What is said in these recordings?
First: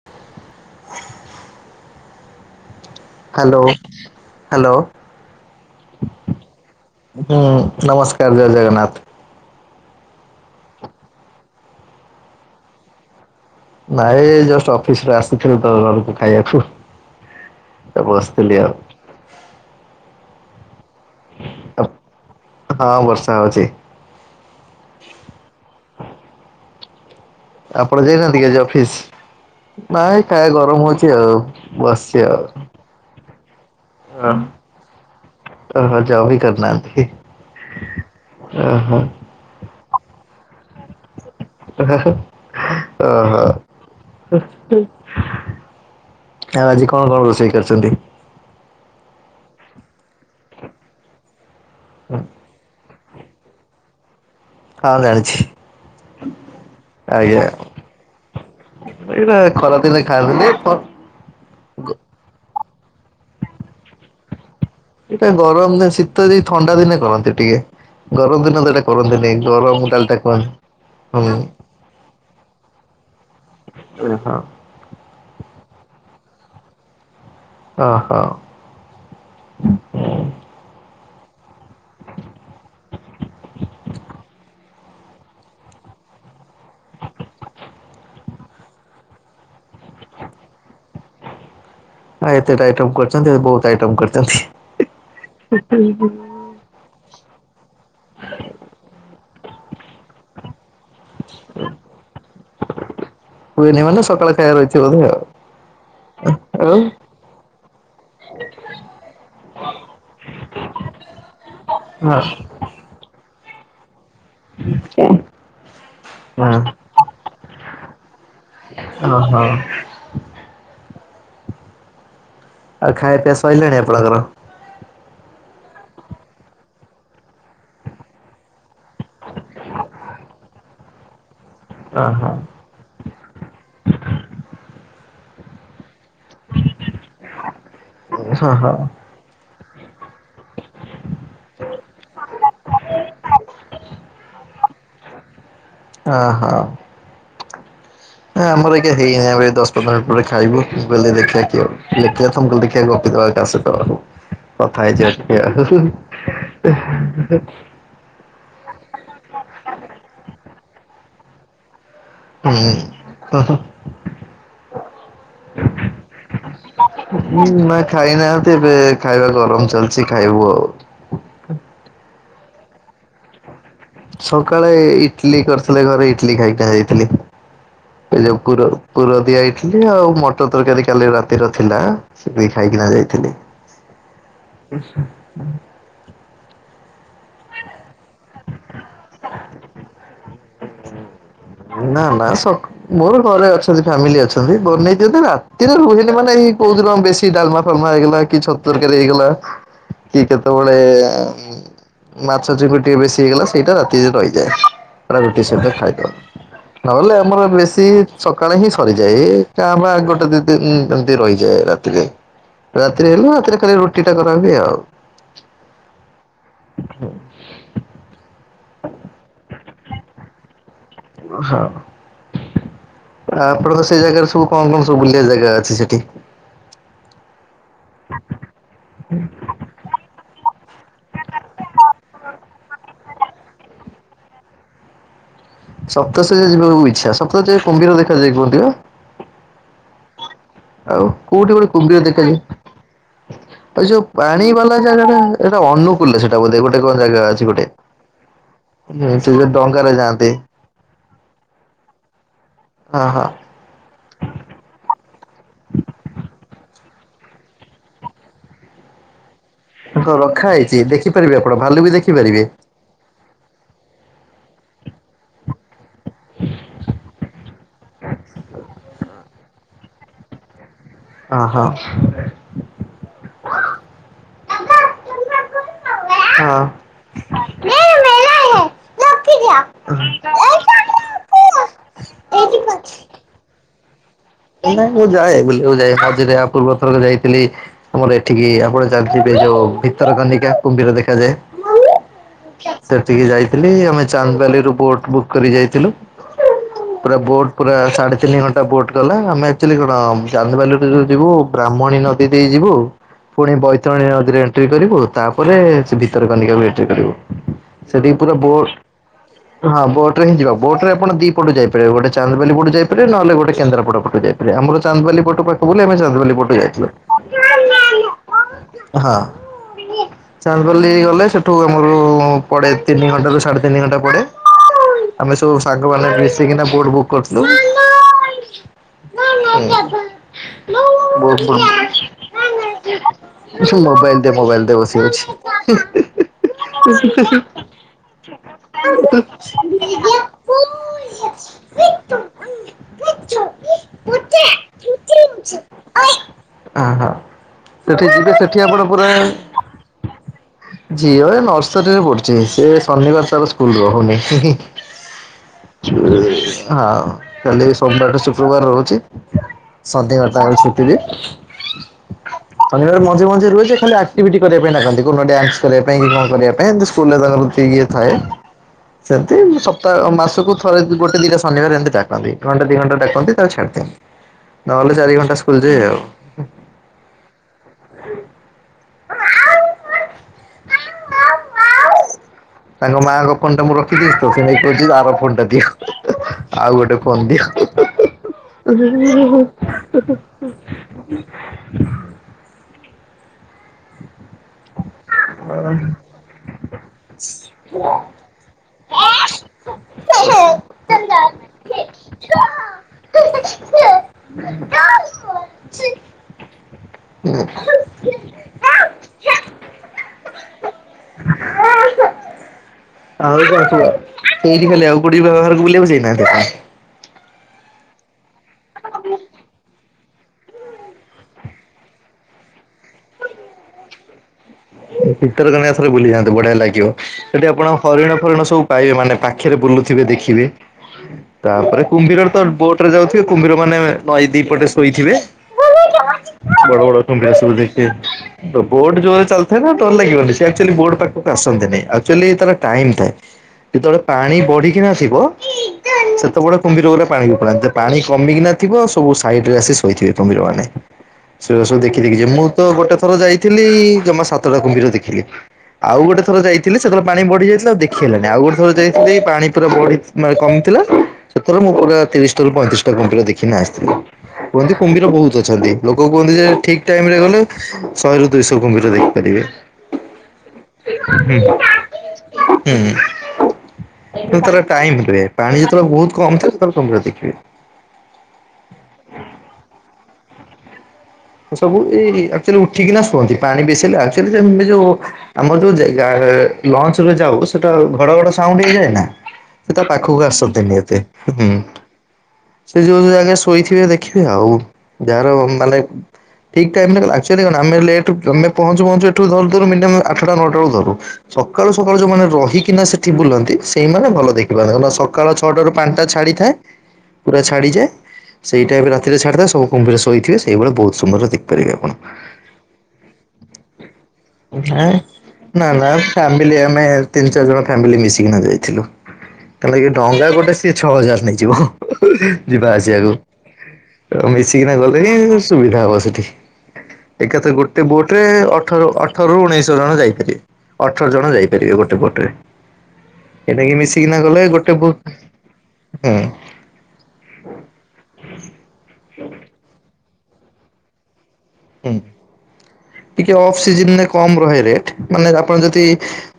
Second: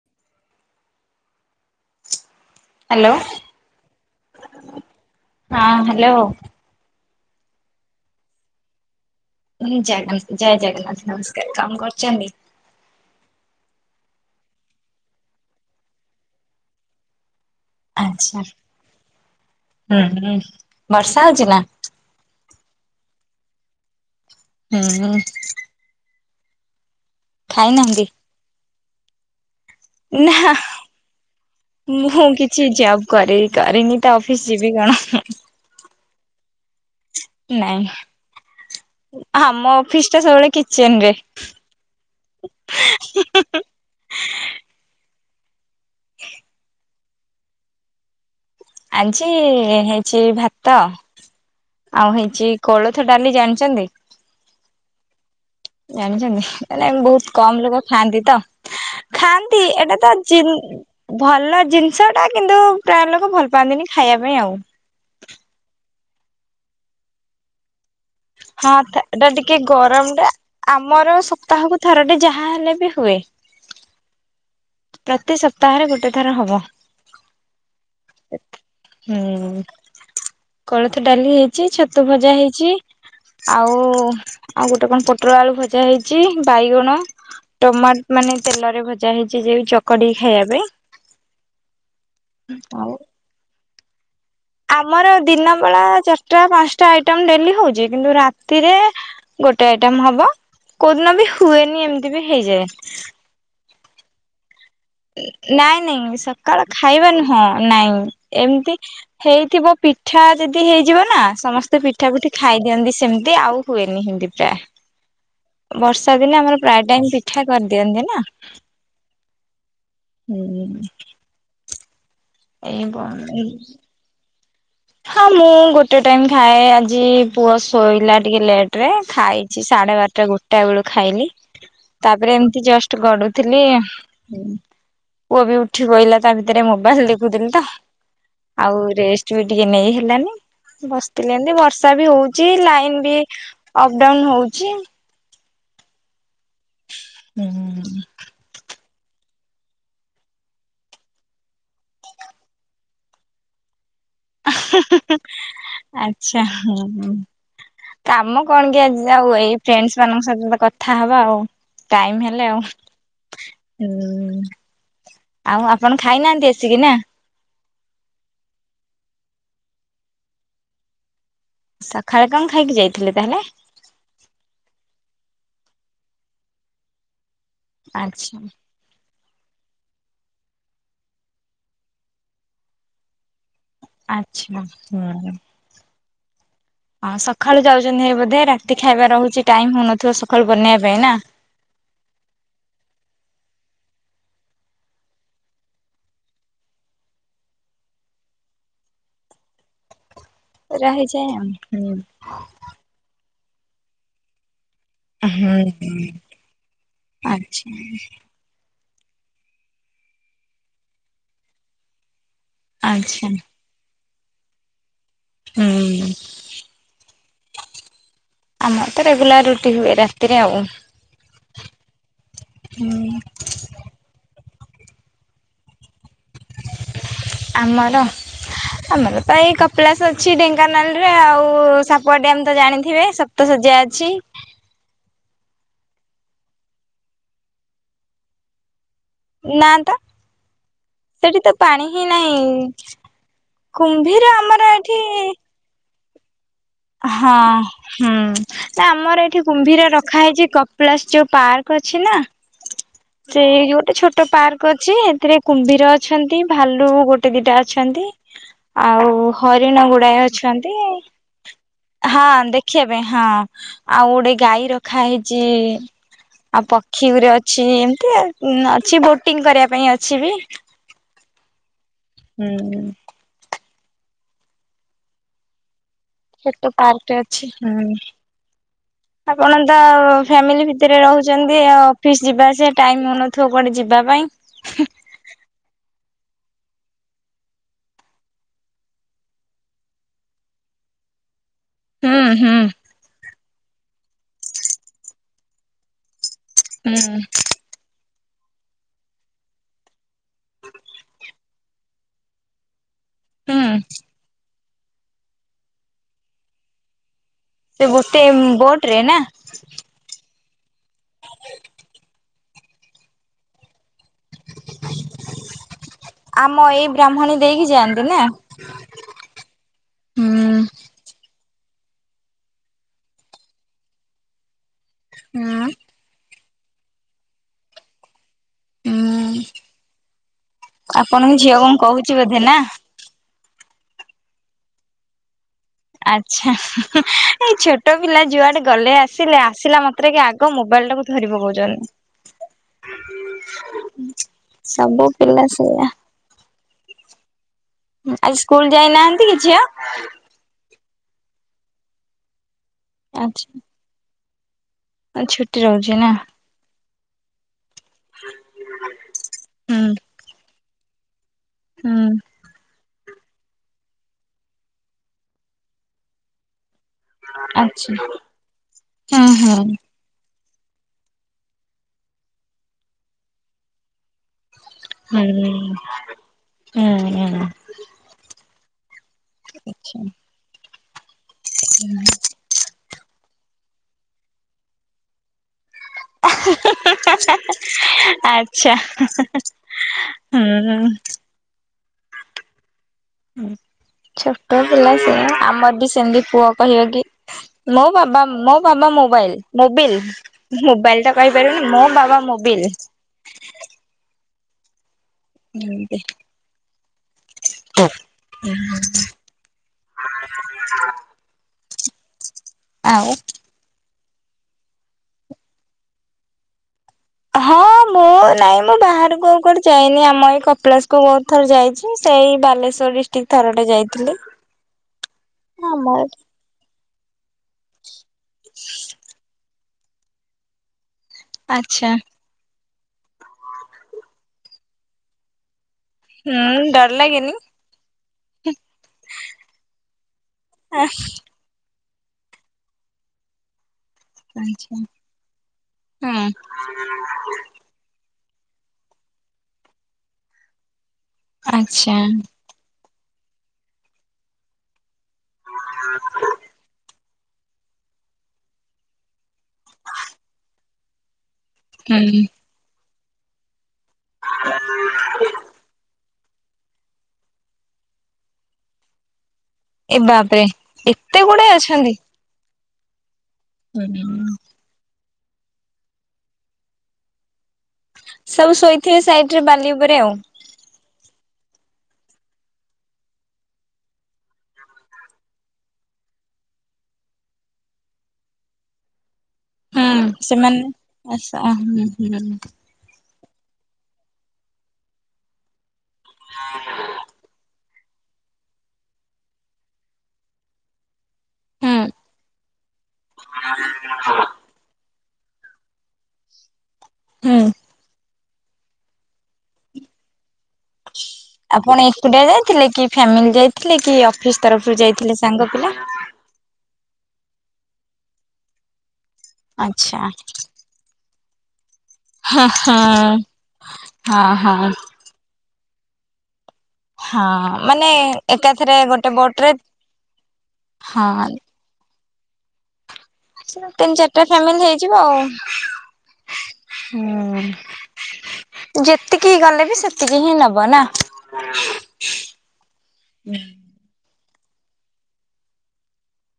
[unintelligible] Hello hello. ହଁ hello ହୁଁ ନମସ୍କାର ଜୟ ଜଗନ୍ନାଥ। ହଁ ଜନ୍ନା ଜୟ ଜଗନ୍ନାଥ ନମସ୍କାର କଣ କରୁଛନ୍ତି? ନାଇଁ ଜଷ୍ଟ ଅଫିସ୍ ରୁ ଆସିଥିଲୁ ତ ଖାଇବାକୁ। ତ ଆଚ୍ଛା ବସିଥିଲି ଆଉ। ହୁଁ ହୁଁ ବର୍ଷା ହଉଛି ନା? ହଁ ବର୍ଷା ହଉଚି। ହୁଁ ହୁଁ। ଆପଣ ଖାଇନାହାନ୍ତି? ଯାଇନାହାନ୍ତି କି ଆଜି ଅଫିସ୍? ନାଇଁ ନା କଏ ଗରମ ହଉଛି ଆଉ ମୁଁ ବସଛି କିଛି ଆଉ। ଜବ୍ କରି କରିନି ତା ଅଫିସ ଯିବି କଣ? ଓହ ଯଉ ବି କରନାହାନ୍ତି। ନାଇଁ ଆମ ଅଫିସ ଟା ସବୁବେଳେ କିଚେନ ରେ। ହଁ। ଓହୋ। ଆଉ ଆଜି କଣ କଣ ରୋଷେଇ କରିଛନ୍ତି? ଆଜି ହେଇଛି ଭାତ ଆଉ ହେଇଛି କୋଳଥ ଡାଲି ଜାଣିଛନ୍ତି। ହଁ ଜାଣିଛି। ଜାଣିଛନ୍ତି ନା ମ ବହୁତ ଆଜ୍ଞା କମ ଲୋକ ଖାଆନ୍ତି ତ। ଏଇଟା ଖାଆନ୍ତି ଏଇଟା ଖରାଦିନେ ତ ଖାଆନ୍ତିନି ଜିନ ଏଇଟା ଭଲ ଜିନିଷ ଟା କିନ୍ତୁ ପ୍ରାୟ ଲୋକ ଭଲ ପାଆନ୍ତିନି ଖାଇଆ ପାଇଁ ଆଉ। ଏଇଟା ଗରମ ରେ ଶୀତ ଦେ ଥଣ୍ଡା ଦିନେ କରନ୍ତି ଟିକେ। ଗରମ ଦିନ ତ ହଁ ଥା କରନ୍ତିନି ଏଇଟା ଟିକେ ଗରମ ଡାଲିଟା ଟା କୁହନ୍ତି ଆମର ହୁଁ। ସପ୍ତାହକୁ ଥର ଟେ ଯାହାବି ହେଲେ ବି ହୁଏ। ଆରେ ହଁ। ପ୍ରତି ସପ୍ତାହରେ ଗୋଟେ ଥର ହବ। ଓହୋ। ହୁଁ କୋଳଥ ଡାଲି ହେଇ ଛି ଛତୁ ଭଜା ହେଇଛି ଆଉ ଆଉ ଗୋଟେ କଣ ପୋ ପୋଟଳ ଆଳୁ ଭଜା ହେଇଛି ବାଇଗଣ ଟମାଟ ମାନେ ତେଲରେ ଭଜା ହେଇଛି ଛି ଯୋଉ ଚକଟିକି ଖାଇବା ପାଇଁ ହଁ ଏତେଟା ଆଉ ଆଇଟମ କରିଛନ୍ତି ଆଉ ବହୁତ ଆଇଟମ କରିଛନ୍ତି। ଆମର ଦିନ ବେଳା ଚାରି ଟା ପାଞ୍ଚଟା ଆଇଟମ ଡେଲି ହଉଛି କିନ୍ତୁ ରାତିରେ ଗୋଟେ ଆଇଟମ ହବ କୋଉଦିନ ବି ହୁଏନି ଏମିତି ବି ହେଇଯାଏ। ହୁଏନି ମାନେ ସକାଳେ ଖାଇବା ରହି ନାଇଁ ନାଇଁ ସକାଳ ଖାଇବା ନୁହଁ ନାଇଁ ଏମିତି ହେଇଥିବ ପିଠା ଯଦି ହେଇଯିବ ନା ସମସ୍ତେ ପିଠା ହଁ ପିଠି ଖାଇ ଦିଅନ୍ତି ସେମିତି ଆଉ ହୁଏନି ଏମତି ପ୍ରାୟେ [unintelligible] ବର୍ଷା ଦିନେ ହଁ ଆମର ପ୍ରାୟେ ଟାଇମ ପିଠା କରିଦିଅନ୍ତି ନା ଅ ହୋ। ହଁ। ଆଉ ଖାଇବା ପିଇବା ସଇଲାଣି ଆପଣଙ୍କର? ହଁ ମୁଁ ଗୋଟେ ଟାଇମ ଖାଏ ଆଜି ପୁଅ ଶୋଇଲା ଟିକେ ଲେଟ ରେ ଖାଇଛି ସାଢେ ବାରଟା ଗୋଟ ଟା ବେଳୁ ଖାଇଲି ଓହୋ ତାପରେ ଏମତି ଜଷ୍ଟ ଗଡୁଥିଲି ପୁଅ ବି ଉଠି ପଇଲା ତା ଭିତରେ ମୋବାଇଲ ଦେଖୁଥିଲି ତ ହଁ ହଁ ଆଉ ରେଷ୍ଟ ବି ଟିକେ ନେଇ ହେଲାନି ବସିଥିଲି ଏମତି ବର୍ଷା ବି ହଉଛି ଲାଇନ ବି ଅପ ଡାଉନ ହଉଛି ଅ ହୋ। ହଁ। ଆମର ଏଁଇକା ହେଇନାହିଁ ଆମେ ଦଶ ପନ୍ଦର ପରେ ଖାଇବୁ ମୁଁ କହିଲି ଦେଖିବା କିଏ ଦେଖିବା ତମକୁ ଦେଖିବା ଗପିଦେବା। କାହା ସହିତ କଥା ହା ହ ହେଇଯିବା ହ ଟିକେ ଆଉ ହୁଁ। ଆଚ୍ଛା ହଁ। କାମ କଣ କି ଆଜି ଆଉ ଏଇ ଫ୍ରେଣ୍ଡସ ମାନଙ୍କ ସହିତ ତ କଥା ହବା ଆଉ। ଟାଇମ ହେଲେ ଆଉ। ମ-ମ ଆଉ ଆପଣ ଖାଇନାହାନ୍ତି ଆସିକି ନା? ମ-ମ ନା ଖାଇନାହାନ୍ତି ଏବେ ଖାଇବା ଗରମ ଚାଲିଛି ଖାଇବୁ ଆଉ। ସଖାଳେ କଣ ଖାଇକି ଯାଇଥିଲେ ତାହେଲେ? ସକାଳେ ଇଟଲି କରିଥିଲେ ଘରେ ଇଟଲି ଖାଇକି ନା ଯାଇଥିଲି ଏ ଆଚ୍ଛା ଯୋଉ ପୁର ପୁର ଦିଆ ଇଟଲି ଆଉ ମଟର ତରକାରୀ କାଲି ରାତିର ଥିଲା ସେତିକି ଖାଇକିନା ଯାଇଥିଲି। ଆଚ୍ଛା ହଁ। ହଁ ସକାଳୁ ଯାଉଛନ୍ତି ହେ ବୋଧେ ରାତି ଖାଇବା ରହୁଛି ଟାଇମ ହଉନଥିବ ସକାଳୁ ବନେଇବା ପାଇଁ ନା? ନା ନା ସକା ମୋର ଘରେ ଅଛନ୍ତି ଫ୍ୟାମିଲି ଅଛନ୍ତି ବନେଇଦିଅନ୍ତି ରାତିରେ ରୁହେନି ମାନେ ଏଇ କୋଉ ଦିନ ବେଶୀ କି ଡାଲମା ଫାଲମା ହେଇଗଲା କି ଛତୁ ତରକାରୀ ହେଇଗଲା କିଏ କେତେବେଳେ ରହିଯାଏ ଆଉ ହୁଁ ମାଛ ଚିଙ୍ଗୁଡି ଟିକେ ବେଶୀ ହେଇଗଲା ସେଇଟା ରାତିରେ ରହିଯାଏ ସେଟା ରୁଟି ସହିତ ହୁଁ ଖାଇଦଉ। ନହେଲେ ଆମର ଆଚ୍ଛା ବେଶୀ ଛତୁ ସକାଳେ ହିଁ ସରିଯାଏ ଏ କାଁ ଭାଁ ଗୋଟେ ଦି ଦିନ ଏମତି ରହିଯାଏ ରାତିରେ। ରାତିରେ ଆଚ୍ଛା। ହେଲେ ରାତିରେ ଖାଲି ରୁଟି ଟା କରା ହୁଏ ଆଉ। ହୁଁ। ଆମର ତୋ ରେଗୁଲାର୍ ରୁଟି ହୁଏ ରାତିରେ ଆଉ। [unintelligible] ହୋ ଆ, ହୁଁ ଆପଣଙ୍କ ସେଇ ଜାଗାରେ ସବୁ କଣ କଣ ସବୁ ବୁଲିବା ଜାଗା ଅଛି ସେଠି? ଆମର ଆମର ପ୍ରାୟ ଏ କ କପିଳାସ ଅଛି ଢେଙ୍କାନାଳ ରେ, ଆଉ ସାପୁଆ ଡ୍ୟାମ୍ ତ ଜାଣିଥିବେ, ସପ୍ତ ଶଯ୍ୟା ଅଛି। ସପ୍ତଶଯ୍ୟା ଯିବାକୁ ଇଚ୍ଛା ସପ୍ତଶଯ୍ୟା ରେ କୁମ୍ଭୀର ଦେଖାଯାଏ କୁହନ୍ତି ଆ। ନା ତ। ଆଉ ସେଠି ତ କୋଉଠି ଗୋଟେ ପାଣି କୁମ୍ଭୀର ହିଁ ନାହିଁ ଦେଖାଯାଏ? ଆଉ ଯୋଉ କୁମ୍ଭୀର ପାଣି ଆମର ବାଲା ଏଠି ଜାଗା ଟା ଅ ରେ ଅନୁକୂଲ ରେ ସେ ଟା ବୋଧେ ଗୋଟେ ଗ ଜାଗା ହଁ ଅଛି ଗୋଟେ। ହୁଁ, ନା ହୁଁ ଆମର ସେ ଏଇଠି ଯୋଉ କୁମ୍ଭୀର ଡଙ୍ଗାରେ ରଖା ଯାଆନ୍ତି ହେଇଛି କପିଳାସ ଯୋଉ ପାର୍କ ଅଛି ନା। ଓହୋ। ଏଇ ଗୋଟେ ଛୋଟ ପାର୍କ ଅଛି, ହେଥିରେ କୁମ୍ଭୀର ଅଛନ୍ତି, ଭାଲୁ ଗୋଟେ ଗୋଟେ ଦିଟା ଅଛନ୍ତି ଆଉ ହରିଣ ହଁ ଗୁଡାଏ ରଖା ଅଛନ୍ତି ହେଇଛି ଦେଖିପାରିବେ ଆପଣ ଭାଲୁ ବି ହଁ ଦେଖିପାରିବେ ଦେ ଖିବା ପାଇଁ ହଁ, ଆଉ ଗୋଟେ ଗାଈ ରଖା ହେଇଚି। ଆଉ ପକ୍ଷୀ ଗୁରେ ଅଛି ଏମତି ଆଉ ଉଁ, ଅଛି ବୋଟିଂ କରିବା ପାଇଁ ଅଛି ବି। ଓ ହୋ। ହୁଁ। ହଁ। ଛୋଟ ପାର୍କ ଟେ ଅଛି, ହୁଁ, ଆପଣ ତ ଆଉ ଫ୍ୟାମିଲି ଭିତରେ ରହୁଚନ୍ତି ଆ, ଅଫିସ୍ ଯିବାଆସିବା ଟାଇମ୍ ହଉନଥିବ କୁଆଡ଼େ ଯିବା ପାଇଁ। [unintelligible] ମୁଁ ଯାଏ, ବୁଲିବାକୁ ଯାଏ, ଆଜି ଯା ପୂର୍ବଥରକ ଯାଇଥିଲି। ଆମର ଏଠିକି ଆପଣ ଜାଣିଥିବେ ଯୋଉ ଭିତରକନିକା କୁମ୍ଭୀର ଦେଖାଯାଏ। ହୁଁ, ହୁଁ। ସେଠିକି ଯାଇଥିଲି ଆମେ ଚାନ୍ଦବାଲିରୁୁ ବୋଟ୍ ବୁକ୍ କରି ଯାଇଥିଲୁ। ହୁଁ ପୁରା ବୋଟ୍ ପୁରା ସାଢେ ତିନି ଘଣ୍ଟା ବୋଟ୍ ଗଲା ଆମେ ଆକ୍ଚୁଲି କଣ ଚାନ୍ଦବାଲିରେ ଯୋଉ ଯିବୁ ବ୍ରାହ୍ମଣୀ ନଦୀ ଦେଇ ଯିବୁ। ପୁଣି ହୁଁ ବୈତରଣୀ ନଦୀରେ ଏଣ୍ଟ୍ରି କରିବୁ, ତାପରେ ସେ ଭିତରକନିକାକୁ ଏଣ୍ଟ୍ରି କରିବୁ। ସେ ସେଠିକି ଗୋଟେ ପୁରା ବୋଟ୍ ରେ ନା? ହଁ ବୋଟ୍ ରେ ହିଁ ଯିବା, ବୋଟ୍ ରେ ଆପଣ ଦି ପଟେ ଯାଇପାରିବେ, ଗୋଟେ ଚାନ୍ଦବାଲି ପଟେ ଯାଇପାରିବେ, ନହେଲେ ଗୋଟେ କେନ୍ଦ୍ରା ପଡା ପଟେ ଯାଇଥିଲେ ଆମର ଚାନ୍ଦବାଲି ପଟେ ପାଖ ବୋଲି ଆମେ ଚାନ୍ଦବାଲି ପଟେ ଆମ ଏଇ ଯାଇଥିଲୁ। ବ୍ରାହ୍ମଣୀ ଦେଇକି ଯାଆନ୍ତି ନା ହଁ। ହୁଁ ଚାନ୍ଦବାଲି ଗଲେ ସେଠୁ ଆମର ପଡେ ତିନି ଘଣ୍ଟା ରୁ ସାଢେ ତିନି ଘଣ୍ଟା ପଡେ। ଆମେ ସବୁ ହୁଁ ସାଙ୍ଗ ମାନେ ମିଶିକିନା ବୋଟ୍ ବୁକ୍ କରିଥିଲୁ। ହୁଁ, ଆପଣଙ୍କ ଝିଅ କଣ କହୁଚୁ ବୋଧେ ନା? ଏ ସବୁ ମୋବାଇଲ୍ ଦେ ମୋବାଇଲ ଦେ ବସି ଅଛି ହୁଁ,। ଆଚ୍ଛା ଏଇ ଛୋଟ ପିଲା ଯୁଆଡେ ଗଲେ ଆସିଲେ ଆସିଲା ମାତ୍ର କେ ଆ କ ମୋବାଇଲ୍ ଟାକୁୁ ଧରି ପକଉଚନି। ସବୁ ପିଲା ସେଇଆ। ହଁ ହଁ ସେଠି ଯିବେ ଆଜି ସେଠି ସ୍କୁଲ୍ ଆପଣ ଯାଇନାହାନ୍ତି ପୁରା କି ଝିଅ? ଝିଅ ଏ ନର୍ସରୀ ରେ ପଢୁଛି, ସେ ଶନିବାର ତାର ଆଚ୍ଛା ସ୍କୁଲୁ ରଉନି। ହଁ ଛୁଟି ରହୁଛି ନା କାଲି ସୋମବା ଶୁବାର ରହୁଛି ହୁଁ ସନିବାର ତାଙ୍କର ଚୁଟି ରୁହେ। [inaudible] ହୁଁ। ଶନିବାର ମଝିରେ ମଝିରେ ରୁହେ ଖାଲି ଆକ୍ଟିଭିଟି କରିବା ପାଇଁ ଡାକନ୍ତି, କୋଉଦିନ ଡାନ୍ସ କରିବା ପାଇଁ କି କଣ କରିବା ପାଇଁ। ସ୍କୁଲ୍ ରେ ତାଙ୍କର ଇଏ ଆଚ୍ଛା ଥାଏ ହୁଁ ସେମତି ହୁଁ। ସପ୍ତାହ ମାସକୁ ଥ ରେ କି ଗୋଟେ ଦିଟା ଶନିବାର ଏମିତି ଡାକନ୍ତି, ଘଣ୍ଟେ ଦି ଘଣ୍ଟା ଡାକନ୍ତି ତାପରେ ଛାଡିଦିଅନ୍ତି। ନହେଲେ ଚାରି ଘଣ୍ଟା ସ୍କୁଲ ଯାଏ ହୁଁ ଆଉ। ହୁଁ [unintelligible] ଆଚ୍ଛା। [unintelligible] ହୁଁ। ତାଙ୍କ ମାଆଙ୍କ ଫୋନ୍ ଟା ମୁଁ ରଖିଚି ତ ସେ ନେଇ ଆର ଫୋନ୍ ଟା ଦିଅ। ଆଉ ଗୋଟେ ଫୋନ୍ ଦିଅ ଆଚ୍ଛା। [unintelligible] ହୁଁ। ହୁଁ ଆଛା। ଟ ପିଲା ସେଇଆ, ଆମର ବି ସେମିତି ପୁଅ କହିବ କି ମୋ ବାବା ମୋ ବାବା ମୋବାଇଲ ମୋବିଲ, ମୋବାଇଲ ଟା କହିପାରୁନି ମୋ ବାବା ମୋବିଲ। କ [unintelligible] ହୁଁ ହୁଁ। ହୁଁ। [inaudible] ଆଉ। [unintelligible] ହଁ ମୋ ହଁ ନାଇଁ ମୁଁ ବାହାରୁକୁ ଆଉ କୁଆଡେ ଯାଇନି, ଆମ ଏଇ କପିଳାସ କୁ ବହୁତ ଥର ଯାଇଛି ସେଇ ବାଲେଶ୍ଵର ଡିସ ଥରଟେ ଯାଇଥିଲି। ଭିତର କନିକା ଥରେ ଆମ ବୁଲି ଯାଆନ୍ତୁ ବଢିଆ ଲାଗିବ। ସେଠି ଆପଣ ହରିଣ ଫରିଣ ସବୁ ପାଇବେ ମାନେ ପାଖରେ ବୁଲୁଥିବେ ଦେଖିବେ। ତାପରେ ଆଚ୍ଛା। କୁମ୍ଭୀରରେ ତ ବୋଟ ରେ ଯାଉଥିବେ, କୁମ୍ଭୀର ମାନେ ନଈ ଦି ପଟେ ଶୋଇଥିବେ। ହୁଁ ବଡ଼ ଡର ବଡ଼ କୁମ୍ଭୀର ଲାଗେନି ସବୁ ଦେଖିବେ ତ ବୋଟ ଯୋରେ ଚାଲ ଥିବ ଡର ଲାଗିବନି ସେ ଆକ୍ଚୁଆଲି ବୋଟ୍ ପାଖକୁ ତ ଆସନ୍ତି ନାଇଁ, ଆକ୍ଚୁଆଲି ତାର ଟାଇମ୍ ଥାଏ ଯେତେବେଳେ ପାଣି ଆଛା ବଢିକିନା ଥିବ, ହୁଁ ସେତେବେଳେ କୁମ୍ଭିର ଉରା ପାଣି କି ପଳାନ୍ତି। ପାଣି କମିକିଣା ଥିବ ସବୁ ସାଇଡ ରେ ଆସି ଶୋଇଥିବେ କୁମ୍ଭୀର ମାନେ, ସେଉରା ସବୁ ଆଚ୍ଛା ଦେଖି ଦେଖି ଯିବ। ମୁଁ ତ ଗୋଟେ ଥର ଯାଇଥିଲି ଜମା ସାତଟା କୁମ୍ଭୀର ଦେଖିଲି, ଆଉ ଗୋଟେ ଥର ଯାଇଥିଲି ସେତେବେଳେ ପାଣି ବଢି ଯାଇଥିଲା ଆଉ ଦେଖି ହେଲାନି, ଆଉ ଗୋଟେ ଥର ଯାଇଥିଲ ପାଣି ପୁରା ବଢ ମାନେ କମି ଥିଲା। ସେଥର ମୁଁ ପୁରା ହୁଁ ତିରିଶଟାରୁ ପଇଁତିରିଶ ଟା କୁମ୍ଭିର ଦେଖିକିଣା ଆସିଥିଲି। କୁହନ୍ତି କୁମ୍ଭିର ବହୁତ ଅଛନ୍ତି। ଲୋ କ କୁହନ୍ତି ଯେ ଠିକ ଟାଇମ ରେ ଗଲେ ଶହେରୁୁ ଦୁଇଶହ କୁମ୍ଭୀର ଦେଖିପାରିବେ। ଏ ବାପରେ ଏତେ ଗୁଡା ଅଛନ୍ତି। ହୁଁ ଭିତରେ ଟାଇମ ରୁଏ ପାଣି ଯେତେବେଳେ ବହୁତ କମ୍ ଥିବ ସେତେବେଳେ କୁମ୍ଭୀର ଦେଖିବେ। ସବୁ ଶୋଇଥିବେ ସାଇଡ ରେ ବାଲି ଉପରେ ଆଉ। ସବୁ ଏଇ ଆକ୍ଚୁଆଲି ଉଠିକିନା ଶୁଅନ୍ତି, ପାଣି ବେଶି ହେଲେ ଆକ୍ଚୁଆଲି ମେ ଏ ଯୋଉ ଆମର ଯୋଉ ଯା ଗା ଲଞ୍ଚରେ ଯାଉ ସେଟା ଘଡ ଘଡ ସାଉଣ୍ଡ ହେଇଯାଏ ନା। ସେ ତା ହୁଁ ପାଖକୁ ସେମାନେ ଆସନ୍ତିନି ଏତେ ଆଚ୍ଛା ହୁଁ। ହୁଁ ସେ ଯୋଉ ଯୋଉ ଜାଗେ ଶୋଇଥିବେ ଦେଖିବେ ଆଉ ଯାହାର ମାନେ ଠିକ୍ ଟାଇମ ରେ ଗଲେ ଆକ୍ଚୁଆଲି କଣ ଆମେ ଲେଟ ରେ ଉଠ ତମେ ପହଞ୍ଚୁ ପହଞ୍ଚୁ ଏଠୁ ଧରୁ ଧରୁ ମିନିମମ ଆଠଟା ନ ଟା ରୁ ଧରୁ ସକାଳୁ ହୁଁ ସକାଳୁ ଯୋଉମାନେ ରହିକି ନା ସେଠ ଏ ବୁଲନ୍ତି ସେଇମାନେ ଭଲ ଦେଖିପାରନ୍ତି ସକାଳ ଛଅଟାରୁ ପାଣି ଟା ଛାଡ଼ିଥାଏ। ପୁରା ହୁଁ। ଛାଡିଯାଏ ସେଇ ଟାଇମ୍ ରାତିରେ ଛାଡିଥାଏ ସବୁ କୁମ୍ଭୀରେ ଶୋଇଥିବେ ସେଇଭଳି ବହୁ ଆପଣ ଏକୁଟଆ ଯାଇଥିଲେ କି ଫ୍ୟାମିଲି ଯାଇଥିଲେ କି ଅଫିସ୍ ତରଫରୁ ଯାଇଥିଲେ ସାଙ୍ଗ ପିଲା? ଫ୍ୟା ମିଲି ଆମେ ତିନି ଚାରି ଜଣ ଫ୍ୟାମିଲି ମିଶିକିନା ଯାଇଥିଲୁ ତାନଗି ଆଚ୍ଛା ଡଙ୍ଗା ଗୋଟେ ସେ ଛଅ ହଜାର ନେଇଯିବ ହଁ ଯିବା ହଁ ଆସିବାକୁ ହଁ ହଁ ମିଶିକିନା ଗ ସେଇ ସୁବିଧା ହବ ସେଠି ହଁ ଏକାଥରେ ଗୋଟେ ମାନେ ବୋଟରେ ଏକାଥରେ ଅଠର ଅ ଗୋଟେ ବୋଟ ରେ ଉଣେଇଶ ଜଣ ଯାଇପାରିବେ ଅଠର ହଁ ଜଣ ଯାଇପାରିବେ ଗୋଟେ ପୋଟରେ। ଏଟା କିି ତିନି ମିଶିକିନା ଚାରିଟା ଗଲେ ଫ୍ୟାମିଲି ଗୋଟେ ହେଇଯିବ ବହୁତ ଆଉ। ହୁଁ। ହୁଁ ଯେତିକିି ଗଲେ ବି ସେତିକି ହିଁ ନବ ନା? ହୁଁ ଟିକେ ଅଫ ସିଜିନ ରେ କମ୍ ରହେ ରେଟ ମାନେ ଆପଣ ଯଦି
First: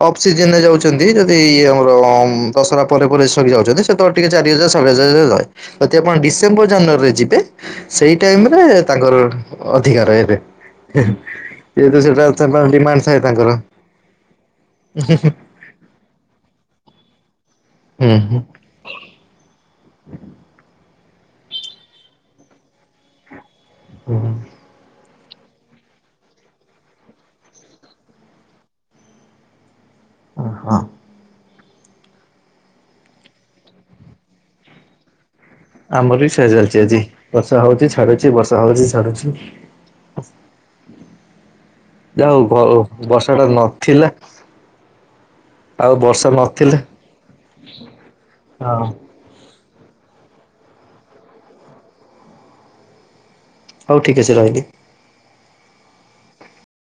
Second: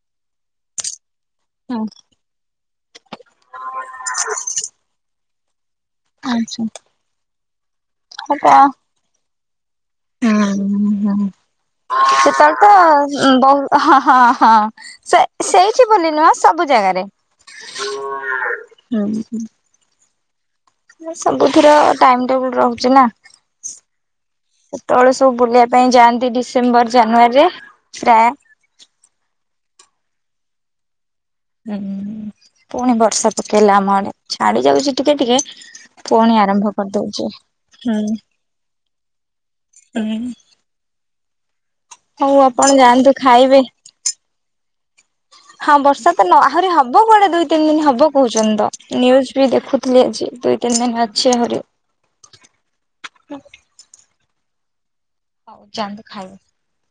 ଅଫସିଜିନ ରେ ଯାଉ ଚନ୍ତି ଯଦି ଆମର ଅମ୍ ଦଶହରା ପରେ ପରେ ସରି ଯାଉଚନ୍ତି ସେତେବେଳେ ଟିକେ ଚାରି ହଜାର ସାଢ଼େ ଚାରି ହଜାର ଯାଏ। ଯଦି ଆପଣ ଡିସେମ୍ବର ଆଚ୍ଛା ଜାନୁଆରୀରେ ଯିବେ ସେଇ ଟାଇମ୍ ହବ। ରେ ତାଙ୍କର ଅ ଅଧିକା ରେଟ୍ ଯେହେତୁ ସେଟା ସେତେବେଳେ ତାଙ୍କର ଡିମାଣ୍ଡ ଥାଏ ତ ତାଙ୍କର ବହୁ ହଁ ହଁ ହଁ ସେ ସେଇ ଠି ବୋଲି ନୁହଁ ସବୁ ଜାଗାରେ ହୁଁ ହୁଁ। ସବୁଥିର ଟାଇମ୍ ଟେବୁଲ ରହୁଚି ନା। ହୁଁ। ସେତେବେଳେ ସବୁ ବୁଲିବା ପାଇଁ ଯାଆନ୍ତି ଡିସେମ୍ବର ଜାନୁଆରୀରେ ପ୍ରାୟ ଓ ହଁ। ହୁଁ ପୁଣି ବର୍ଷା ପକେଇଲା ଆମ ଆଡେ ଛାଡି ଯାଉଚି ଟିକେ ଟିକେ। ଆମର ବି ପୁଣି ସେୟା ଆରମ୍ଭ ଚାଲିଛି ଆଜି କରିଦଉଛି ବର୍ଷା ହଉଚି ହୁଁ। ଛାଡୁଚି ବର୍ଷା ହଉଚି ଛାଡୁଚି। ହୁଁ। ହଉ ଆପଣ ଯାଆନ୍ତୁ ବର୍ଷା ଟା ଖାଇବେ। ନଥିଲା। ହଁ ଆଉ ବର୍ଷା ତ ନ ଆହୁରି ନଥିଲେ ହବ କୁଆଡେ ଦୁଇ ତିନି ଦିନ ହବ କହୁଚନ୍ତି ହଁ ତ ନିୟୁଜ ବି ଦେଖୁ ଥିଲି ଆଜି ଦୁଇ ତିନି ଦିନ ଅଛି ଆହୁରି। ହଉ ଠିକ୍ ଅଛି ରହିଲି। ଯାନ୍ତୁ ଖାଇବେ।